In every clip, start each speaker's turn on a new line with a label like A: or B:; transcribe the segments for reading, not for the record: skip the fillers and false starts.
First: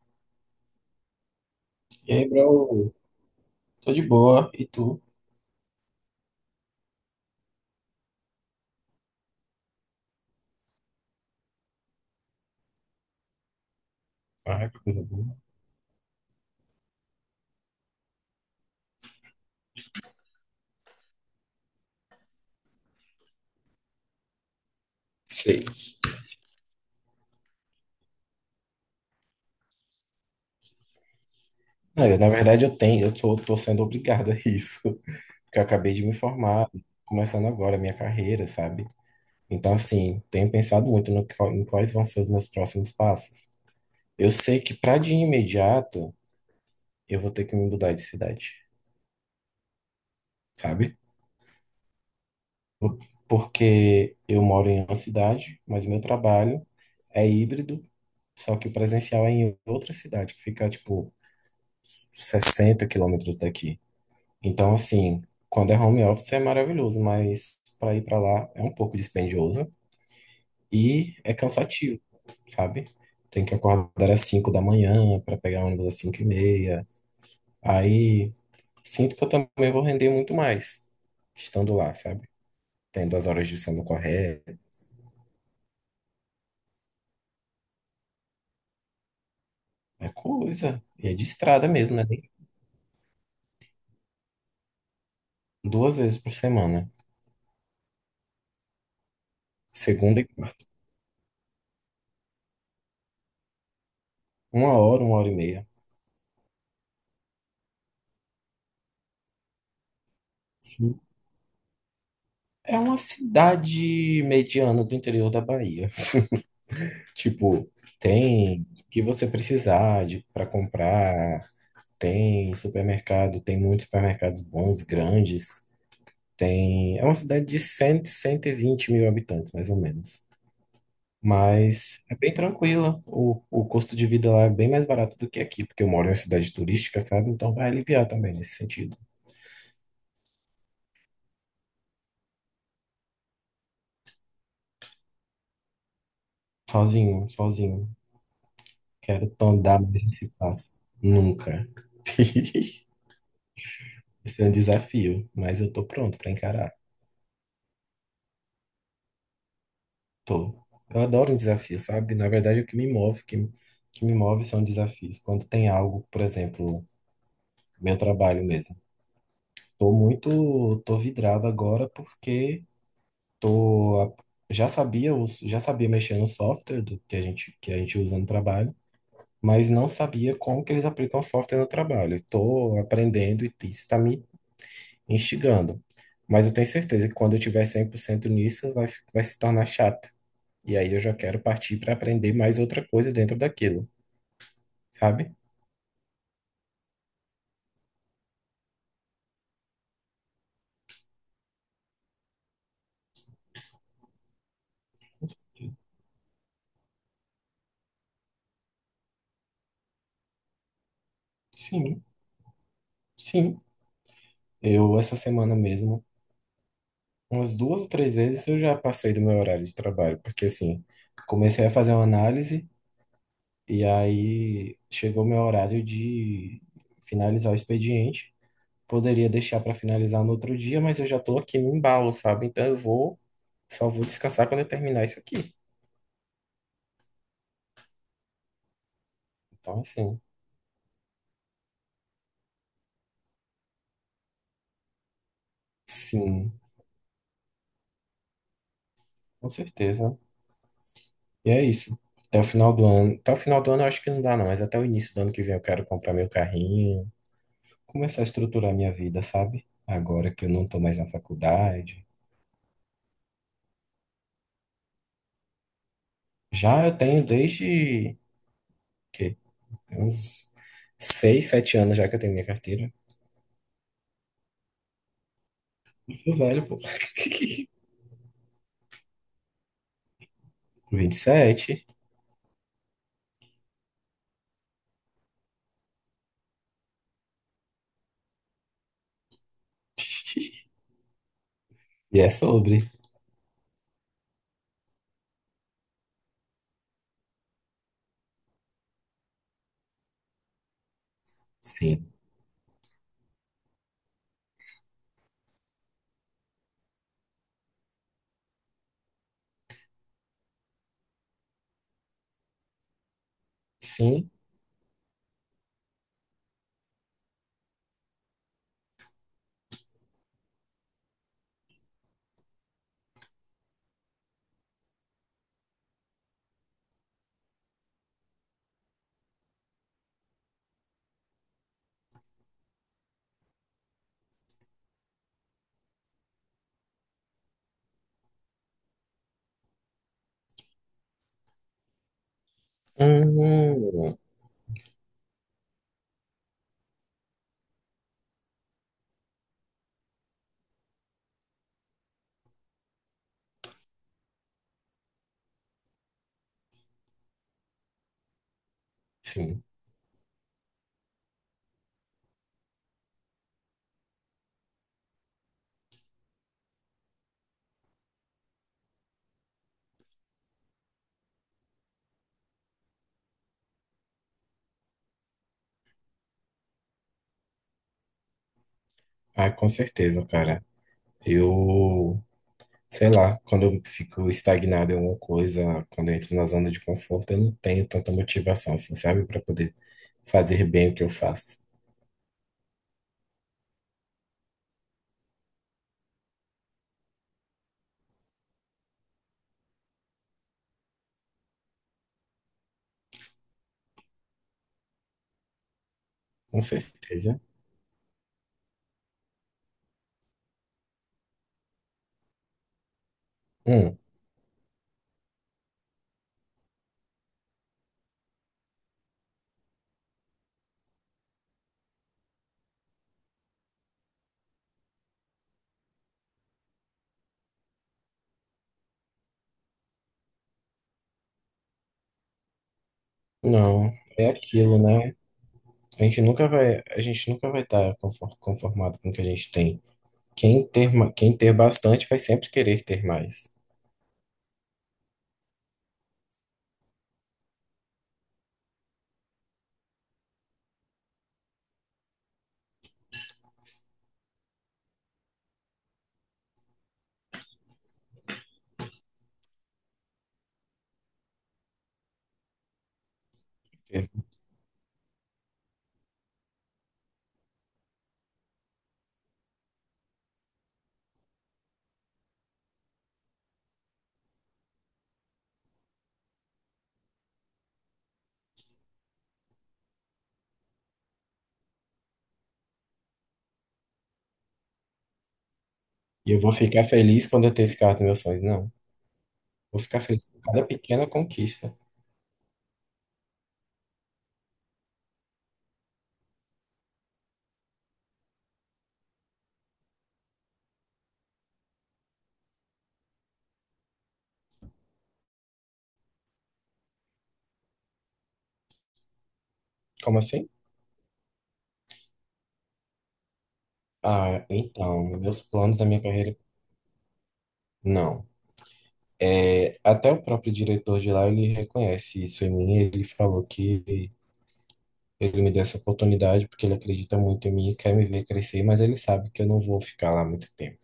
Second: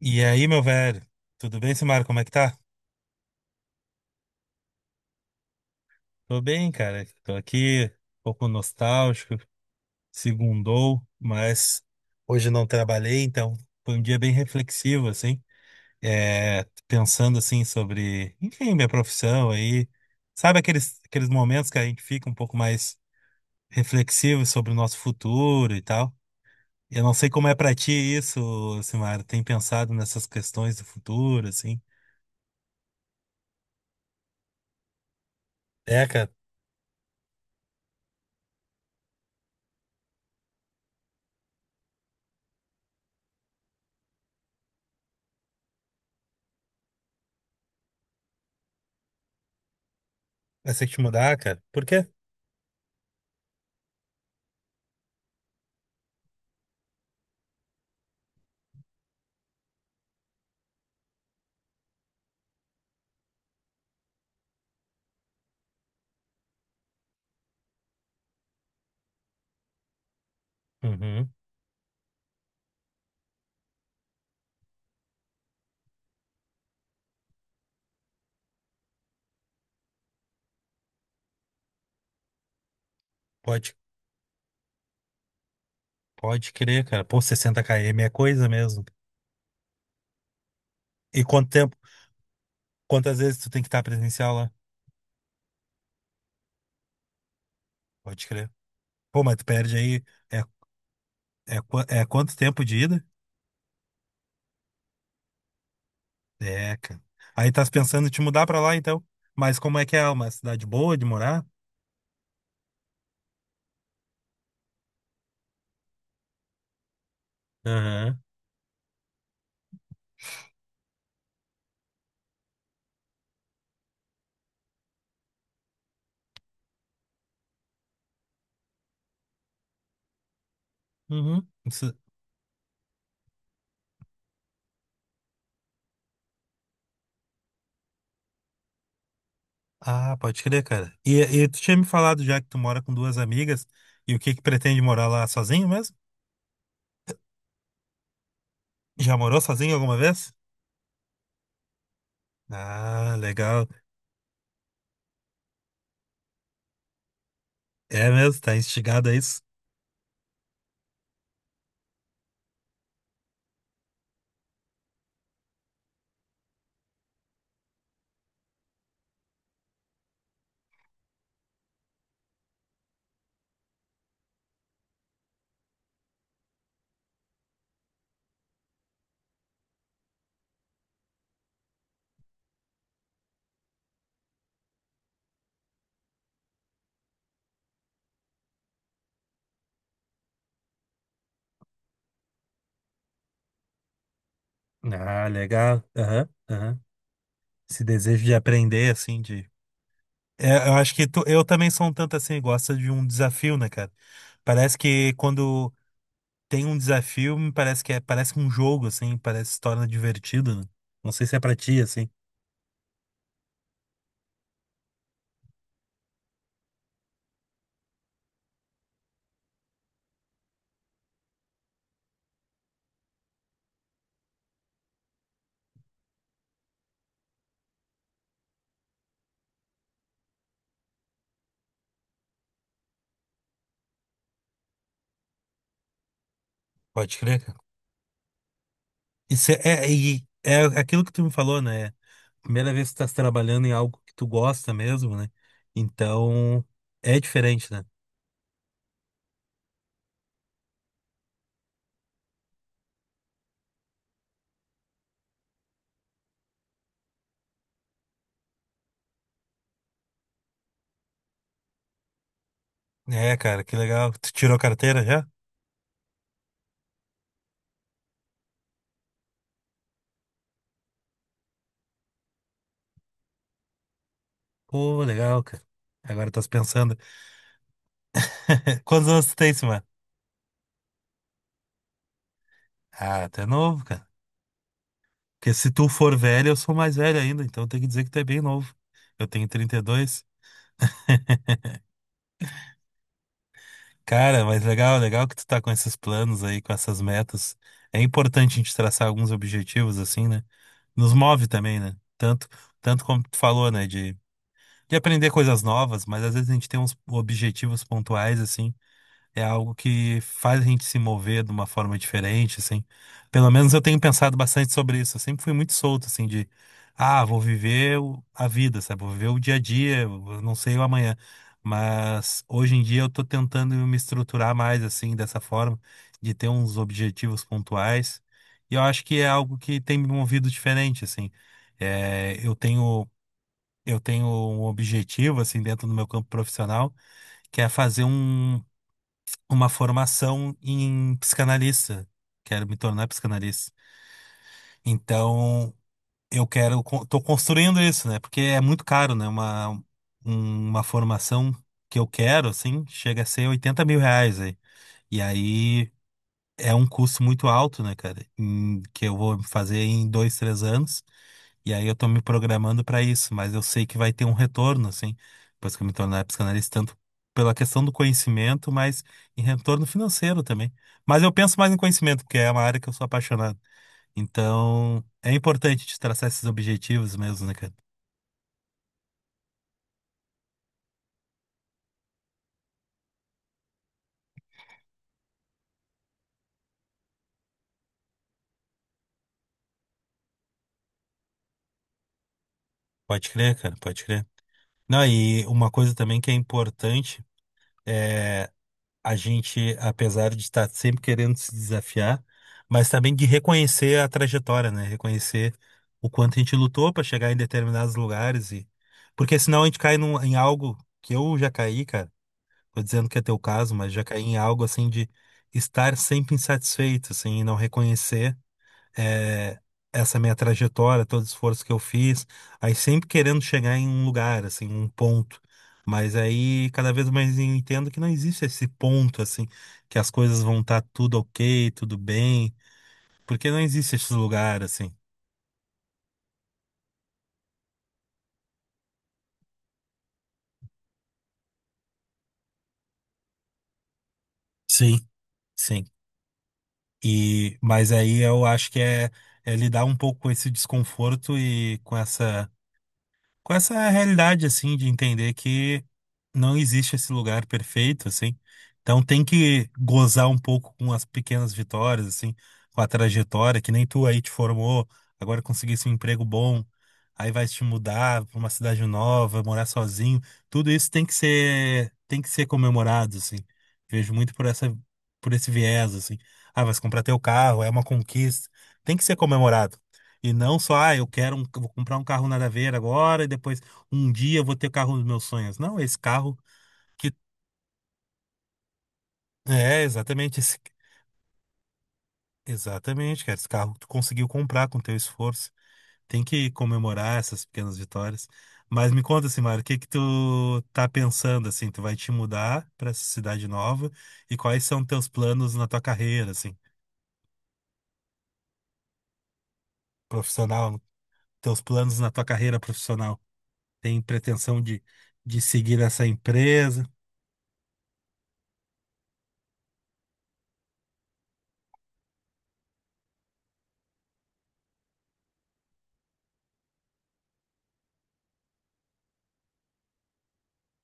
A: E aí, meu velho? Tudo bem, Simar?
B: E
A: Como é
B: aí,
A: que tá?
B: bro? Tô de boa. E tu?
A: Tô bem, cara. Tô aqui, um pouco nostálgico, segundou, mas hoje não trabalhei, então foi um dia bem
B: Ah, que coisa
A: reflexivo,
B: boa.
A: assim. É, pensando, assim, sobre, enfim, minha profissão aí. Sabe aqueles momentos que a gente fica um pouco mais reflexivo sobre o nosso
B: Sei.
A: futuro e tal? Eu não sei como é pra ti isso, Simar. Tem pensado nessas questões do futuro, assim?
B: É, na verdade, eu tô sendo obrigado a isso, porque eu acabei de
A: É,
B: me
A: cara.
B: formar, começando agora a minha carreira, sabe? Então, assim, tenho pensado muito no, qual- em quais vão ser os meus próximos passos. Eu sei que para de imediato eu vou ter que me mudar de cidade,
A: Vai ser que
B: sabe?
A: te mudar, cara. Por quê?
B: Porque eu moro em uma cidade, mas meu trabalho é híbrido, só que o presencial é em outra cidade, que fica, tipo, 60 quilômetros daqui. Então, assim, quando é home office é maravilhoso, mas para ir para lá é um pouco dispendioso e
A: Uhum.
B: é cansativo, sabe? Tem que acordar às 5 da manhã para pegar ônibus às 5h30. Aí sinto que eu também vou render muito mais estando lá, sabe? Tendo as horas de
A: Pode,
B: sono corretas.
A: pode crer, cara. Pô, 60 km é coisa mesmo.
B: É coisa. E é
A: E
B: de
A: quanto
B: estrada
A: tempo,
B: mesmo, né?
A: quantas vezes tu tem que estar presencial lá?
B: Duas vezes por semana.
A: Pode crer. Pô, mas tu perde aí.
B: Segunda e
A: É,
B: quarta.
A: é, quanto tempo de ida?
B: Uma hora e meia.
A: É, cara. Aí tá pensando em te mudar pra lá, então. Mas como é que é? Uma cidade boa
B: Sim.
A: de morar?
B: É uma cidade mediana do interior da Bahia. Tipo,
A: Aham.
B: tem o que você precisar de para comprar, tem supermercado, tem muitos supermercados bons, grandes. Tem, é uma cidade de cem, 120 mil habitantes, mais ou menos.
A: Uhum. Isso-
B: Mas é bem tranquila. O custo de vida lá é bem mais barato do que aqui, porque eu moro em uma cidade turística, sabe? Então vai aliviar também nesse sentido.
A: Ah, pode crer, cara. E, tu tinha me falado já que tu mora com duas amigas. E o que que pretende morar lá sozinho mesmo?
B: Sozinho, sozinho.
A: Já
B: Quero
A: morou sozinho
B: andar mais
A: alguma
B: nesse
A: vez?
B: espaço. Nunca.
A: Ah, legal.
B: Esse é um desafio, mas eu tô pronto para encarar.
A: É mesmo, tá instigado a isso.
B: Tô. Eu adoro um desafio, sabe? Na verdade, o que me move, que me move são desafios. Quando tem algo, por exemplo, meu trabalho mesmo. Tô vidrado agora porque tô, a- já sabia, já sabia mexer no software do que a gente usa no trabalho, mas não sabia como que eles aplicam o software no trabalho. Tô aprendendo e isso está me instigando. Mas eu tenho certeza que quando eu tiver 100% nisso, vai se tornar chato. E aí eu já quero partir para aprender mais outra coisa dentro daquilo,
A: Ah,
B: sabe?
A: legal. Aham, aham. Esse desejo de aprender, assim, de. É, eu acho que eu também sou um tanto assim, gosta de um desafio, né, cara? Parece que quando tem um desafio, me parece que é, parece um jogo, assim, parece se torna divertido, né? Não sei se é pra ti,
B: Sim,
A: assim.
B: sim. Essa semana mesmo, umas duas ou três vezes eu já passei do meu horário de trabalho, porque assim, comecei a fazer uma análise e aí chegou meu horário de finalizar o expediente. Poderia deixar para finalizar no outro dia, mas eu já tô aqui no embalo, sabe? Só vou descansar quando eu terminar isso aqui.
A: Pode crer, cara. Isso é,
B: Então,
A: é,
B: assim,
A: e é aquilo que tu me falou, né? Primeira vez que tu tá trabalhando em algo que tu gosta mesmo, né?
B: sim,
A: Então, é diferente, né?
B: com certeza. E é isso. Até o final do ano eu acho que não dá, não, mas até o início do ano que vem eu quero comprar meu carrinho, começar a estruturar minha vida, sabe? Agora que eu não tô mais na faculdade.
A: É, cara, que legal. Tu tirou carteira já?
B: Já eu tenho desde que uns 6, 7 anos já que eu tenho minha carteira.
A: Pô, legal, cara.
B: Eu
A: Agora
B: sou
A: estás
B: velho, pô.
A: pensando. Quantos anos tu tem, mano?
B: 27. E sete.
A: Ah, tu é novo, cara. Porque se tu for velho, eu sou mais velho ainda, então tem que dizer que tu é bem novo. Eu tenho 32.
B: E é sobre.
A: Cara, mas legal, legal que tu tá com esses planos aí, com essas metas. É importante a gente traçar alguns objetivos assim, né? Nos move também, né?
B: Sim.
A: Tanto como tu falou, né? De aprender coisas novas, mas às vezes a gente tem uns objetivos pontuais, assim. É algo que faz a gente se mover de uma forma diferente, assim. Pelo menos eu tenho
B: Sim.
A: pensado bastante sobre isso. Eu sempre fui muito solto, assim, de, ah, vou viver a vida, sabe? Vou viver o dia a dia, eu não sei o amanhã. Mas hoje em dia eu tô tentando me estruturar mais, assim, dessa forma, de ter uns objetivos pontuais. E eu acho que é algo que tem me movido diferente, assim. É, eu tenho um objetivo, assim, dentro do meu campo profissional, que é fazer uma formação em psicanalista. Quero me tornar psicanalista.
B: Hum,
A: Então, eu quero, tô construindo isso, né? Porque é muito caro, né? Uma formação que eu quero, assim, chega a ser R$ 80.000 aí. E aí é um custo muito alto, né, cara? Que eu vou
B: sim.
A: fazer em 2, 3 anos. E aí eu tô me programando pra isso, mas eu sei que vai ter um retorno, assim, depois que eu me tornar psicanalista, tanto pela questão do conhecimento, mas em retorno financeiro também. Mas eu penso mais em conhecimento, porque é uma área que eu sou apaixonado. Então, é importante te traçar esses objetivos mesmo, né, cara?
B: Ah, com certeza, cara. Eu sei lá, quando eu fico estagnado em alguma coisa, quando eu entro na zona de conforto, eu não tenho tanta motivação, assim, sabe, para poder fazer bem o que eu faço.
A: Pode crer, cara, pode crer. Não, e uma coisa também que é importante. eh, a gente, apesar de estar sempre querendo se desafiar, mas também de reconhecer a trajetória, né? Reconhecer o quanto a gente
B: Com
A: lutou para chegar em
B: certeza.
A: determinados lugares e porque senão a gente cai em algo que eu já caí, cara. Tô dizendo que é teu caso, mas
B: Hum,
A: já caí em algo assim de estar sempre insatisfeito, assim, e não reconhecer eh, essa minha trajetória, todo o esforço que eu fiz, aí sempre querendo chegar em um lugar, assim, um ponto. Mas aí cada vez mais eu entendo que não existe esse ponto, assim, que as coisas vão estar tudo ok, tudo bem, porque não
B: não,
A: existe esse
B: é
A: lugar,
B: aquilo,
A: assim.
B: né? A gente nunca vai estar conformado com o que a gente tem. Quem ter bastante vai sempre querer ter mais.
A: Sim. Sim. E, mas aí eu acho que é lidar um pouco com esse desconforto e com essa realidade, assim, de entender que não existe esse lugar perfeito, assim. Então tem que gozar um pouco com as pequenas vitórias, assim, com a trajetória que nem
B: E
A: tu aí te formou, agora conseguisse um emprego bom, aí vai te mudar para uma cidade nova, morar sozinho. Tudo isso tem que ser comemorado, assim. Vejo muito por essa por esse viés, assim. Ah, vai se comprar teu carro, é uma conquista. Tem que ser comemorado. E não só, ah, eu quero um, vou comprar um carro nada a ver agora e depois um dia eu vou ter o carro dos meus sonhos. Não, esse carro
B: eu vou ficar
A: que
B: feliz quando eu ter esse carro dos meus sonhos. Não, vou
A: é
B: ficar feliz
A: exatamente
B: com
A: esse,
B: cada pequena conquista.
A: exatamente, cara, esse carro que tu conseguiu comprar com teu esforço. Tem que comemorar essas pequenas vitórias. Mas me conta assim, Mário, o que que tu tá pensando assim? Tu vai te mudar para essa cidade nova e quais são teus planos na tua carreira, assim,
B: Como assim?
A: profissional, teus planos na tua carreira profissional? Tem
B: Ah,
A: pretensão de
B: então, meus planos
A: seguir
B: da minha
A: essa
B: carreira,
A: empresa?
B: não. É, até o próprio diretor de lá, ele reconhece isso em mim, ele falou que ele me deu essa oportunidade porque ele acredita muito em mim e quer me ver crescer, mas ele sabe que eu não vou ficar lá muito tempo,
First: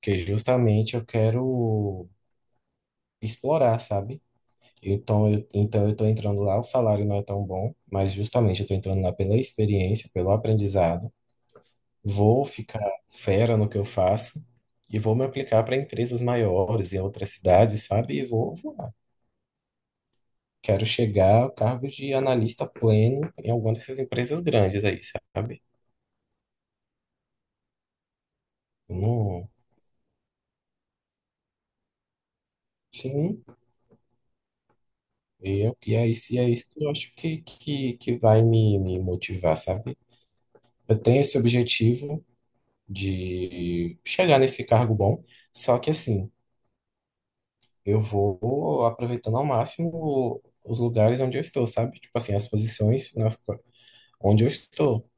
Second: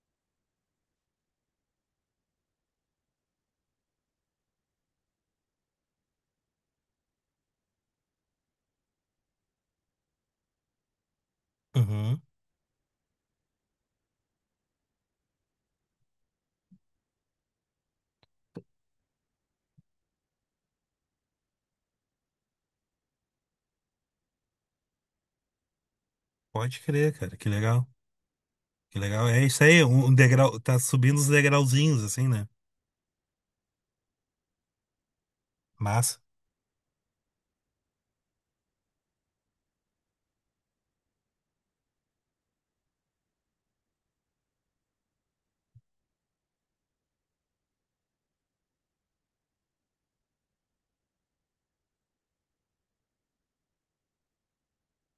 B: porque justamente eu quero explorar, sabe? Então eu tô entrando lá, o salário não é tão bom, mas justamente eu tô entrando lá pela experiência, pelo aprendizado.
A: Uhum.
B: Vou ficar fera no que eu faço e vou me aplicar para empresas maiores em outras cidades, sabe? E vou voar. Quero chegar ao cargo de analista pleno em alguma dessas empresas grandes aí, sabe?
A: Pode crer, cara. Que legal. Que legal. É
B: Não-
A: isso aí, um degrau, tá subindo os degrauzinhos, assim, né?
B: sim, e aí
A: Massa,
B: se é isso que eu acho que vai me motivar, sabe? Eu tenho esse objetivo de chegar nesse cargo bom, só que assim, eu vou aproveitando ao máximo os lugares onde eu estou, sabe? Tipo assim, as posições, onde eu estou.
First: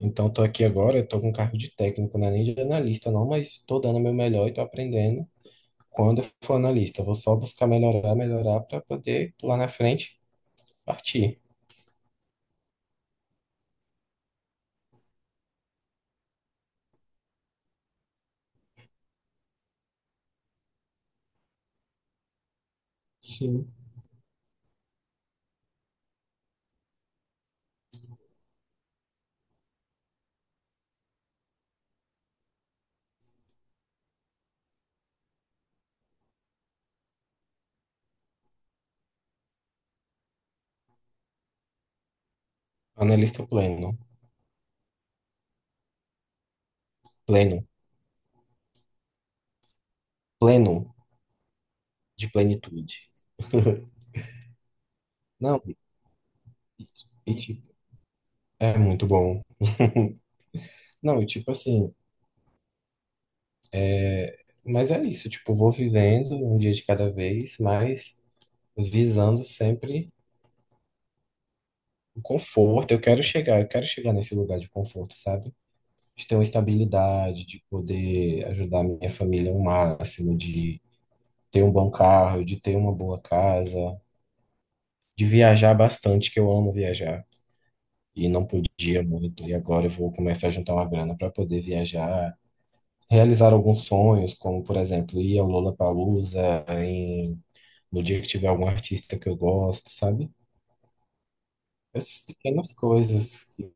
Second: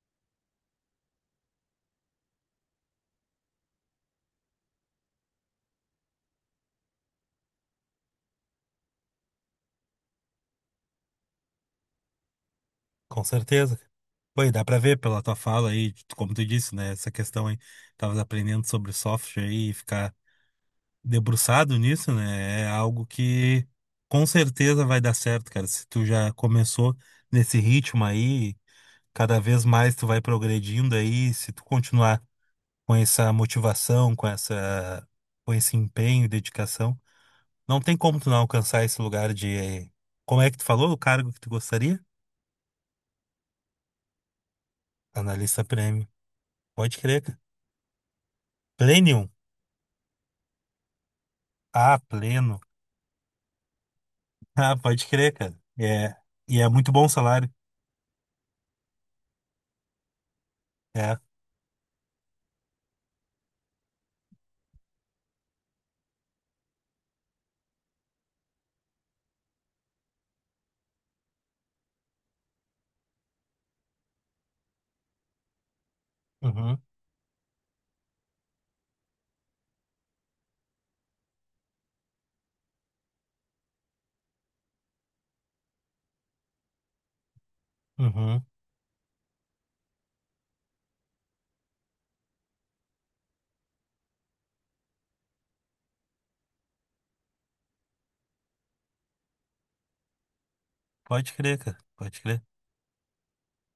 B: Então, estou aqui agora, estou com cargo de técnico, não é nem de analista, não, mas estou dando o meu melhor e estou aprendendo. Quando eu for analista, eu vou só buscar melhorar, melhorar para poder lá na frente partir.
A: com certeza. Pô, e dá pra ver pela tua fala aí, como tu disse, né? Essa questão aí, tava aprendendo sobre software aí e ficar debruçado nisso, né? É algo que
B: Sim.
A: com certeza vai dar certo, cara. Se tu já começou nesse ritmo aí, cada vez mais tu vai progredindo aí, se tu continuar com essa motivação, com esse empenho e dedicação. Não tem como tu não alcançar esse lugar Como é que tu falou o cargo que tu gostaria?
B: Analista pleno,
A: Analista prêmio. Pode crer, cara.
B: pleno,
A: Plenium.
B: pleno
A: Ah,
B: de
A: pleno.
B: plenitude.
A: Ah, pode crer, cara.
B: Não,
A: É. E é muito bom o
B: e
A: salário.
B: tipo, é muito bom.
A: É.
B: Não, e tipo assim, é, mas é isso, tipo, vou vivendo um dia de cada vez, mas visando sempre o conforto. Eu quero chegar nesse lugar de conforto, sabe? De ter uma
A: Uhum,
B: estabilidade, de poder ajudar a minha família ao máximo, de ter um bom carro, de ter uma boa casa, de viajar bastante, que eu amo viajar. E
A: uhum.
B: não podia muito, e agora eu vou começar a juntar uma grana para poder viajar, realizar alguns sonhos, como por exemplo, ir ao Lollapalooza no dia que tiver algum artista que eu gosto, sabe?
A: Pode crer, cara.
B: Essas
A: Pode crer.
B: pequenas coisas que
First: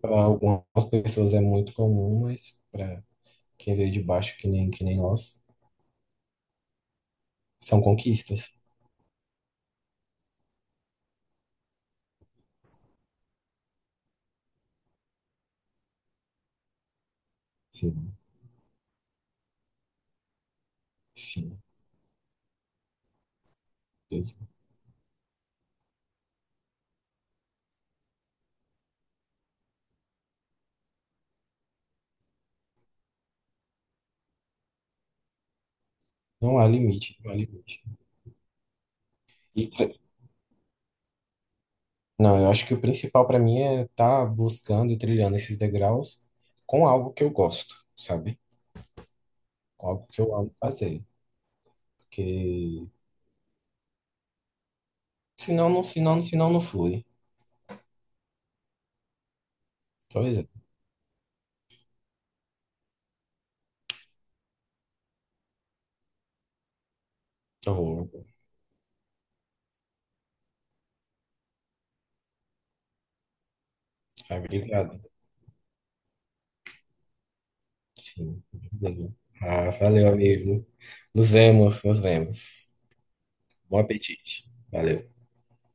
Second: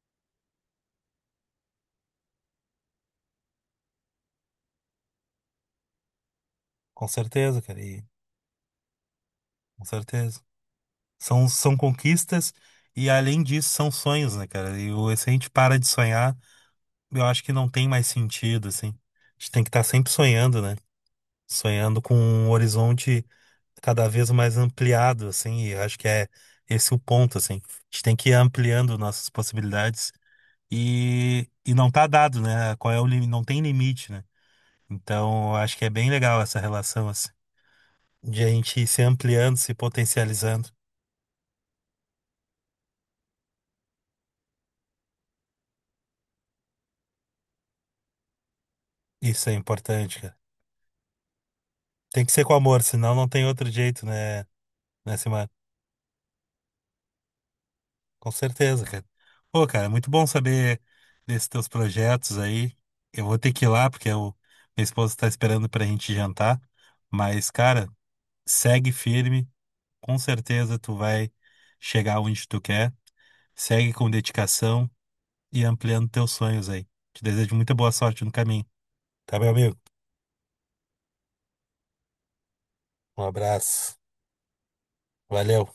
B: para algumas pessoas é muito comum, mas para quem veio de baixo que nem nós,
A: Com certeza, cara.
B: são
A: E,
B: conquistas.
A: com certeza. São conquistas e, além disso, são sonhos, né, cara? E se a gente para de sonhar, eu acho que não tem mais
B: Sim,
A: sentido, assim. A gente tem que estar sempre sonhando, né?
B: sim.
A: Sonhando com um horizonte cada vez
B: Deus.
A: mais ampliado, assim, e eu acho que é esse o ponto, assim. A gente tem que ir ampliando nossas possibilidades e, não tá dado, né? Qual é o limite? Não tem limite, né? Então, eu acho que é bem legal
B: Não
A: essa
B: há
A: relação,
B: limite,
A: assim,
B: não há limite.
A: de a gente ir se ampliando,
B: E,
A: se
B: pre-
A: potencializando.
B: não, eu acho que o principal para mim é estar buscando e trilhando esses degraus com algo que eu gosto, sabe?
A: Isso é
B: Com algo
A: importante,
B: que eu
A: cara.
B: amo fazer.
A: Tem que ser com amor,
B: Porque
A: senão não tem outro jeito, né, né, Simar?
B: senão não flui.
A: Com certeza, cara. Pô, cara, é muito bom
B: Pois é.
A: saber desses teus projetos aí. Eu vou ter que ir lá, porque eu, minha esposa está esperando pra gente jantar. Mas, cara,
B: Então,
A: segue firme. Com certeza tu vai chegar onde tu quer. Segue com
B: ah,
A: dedicação
B: obrigado.
A: e ampliando teus sonhos aí. Te desejo muita boa sorte no
B: Sim,
A: caminho.
B: obrigado.
A: Tá, meu
B: Ah,
A: amigo?
B: valeu, amigo. Nos vemos, nos vemos.
A: Um
B: Bom
A: abraço.
B: apetite. Valeu.
A: Valeu.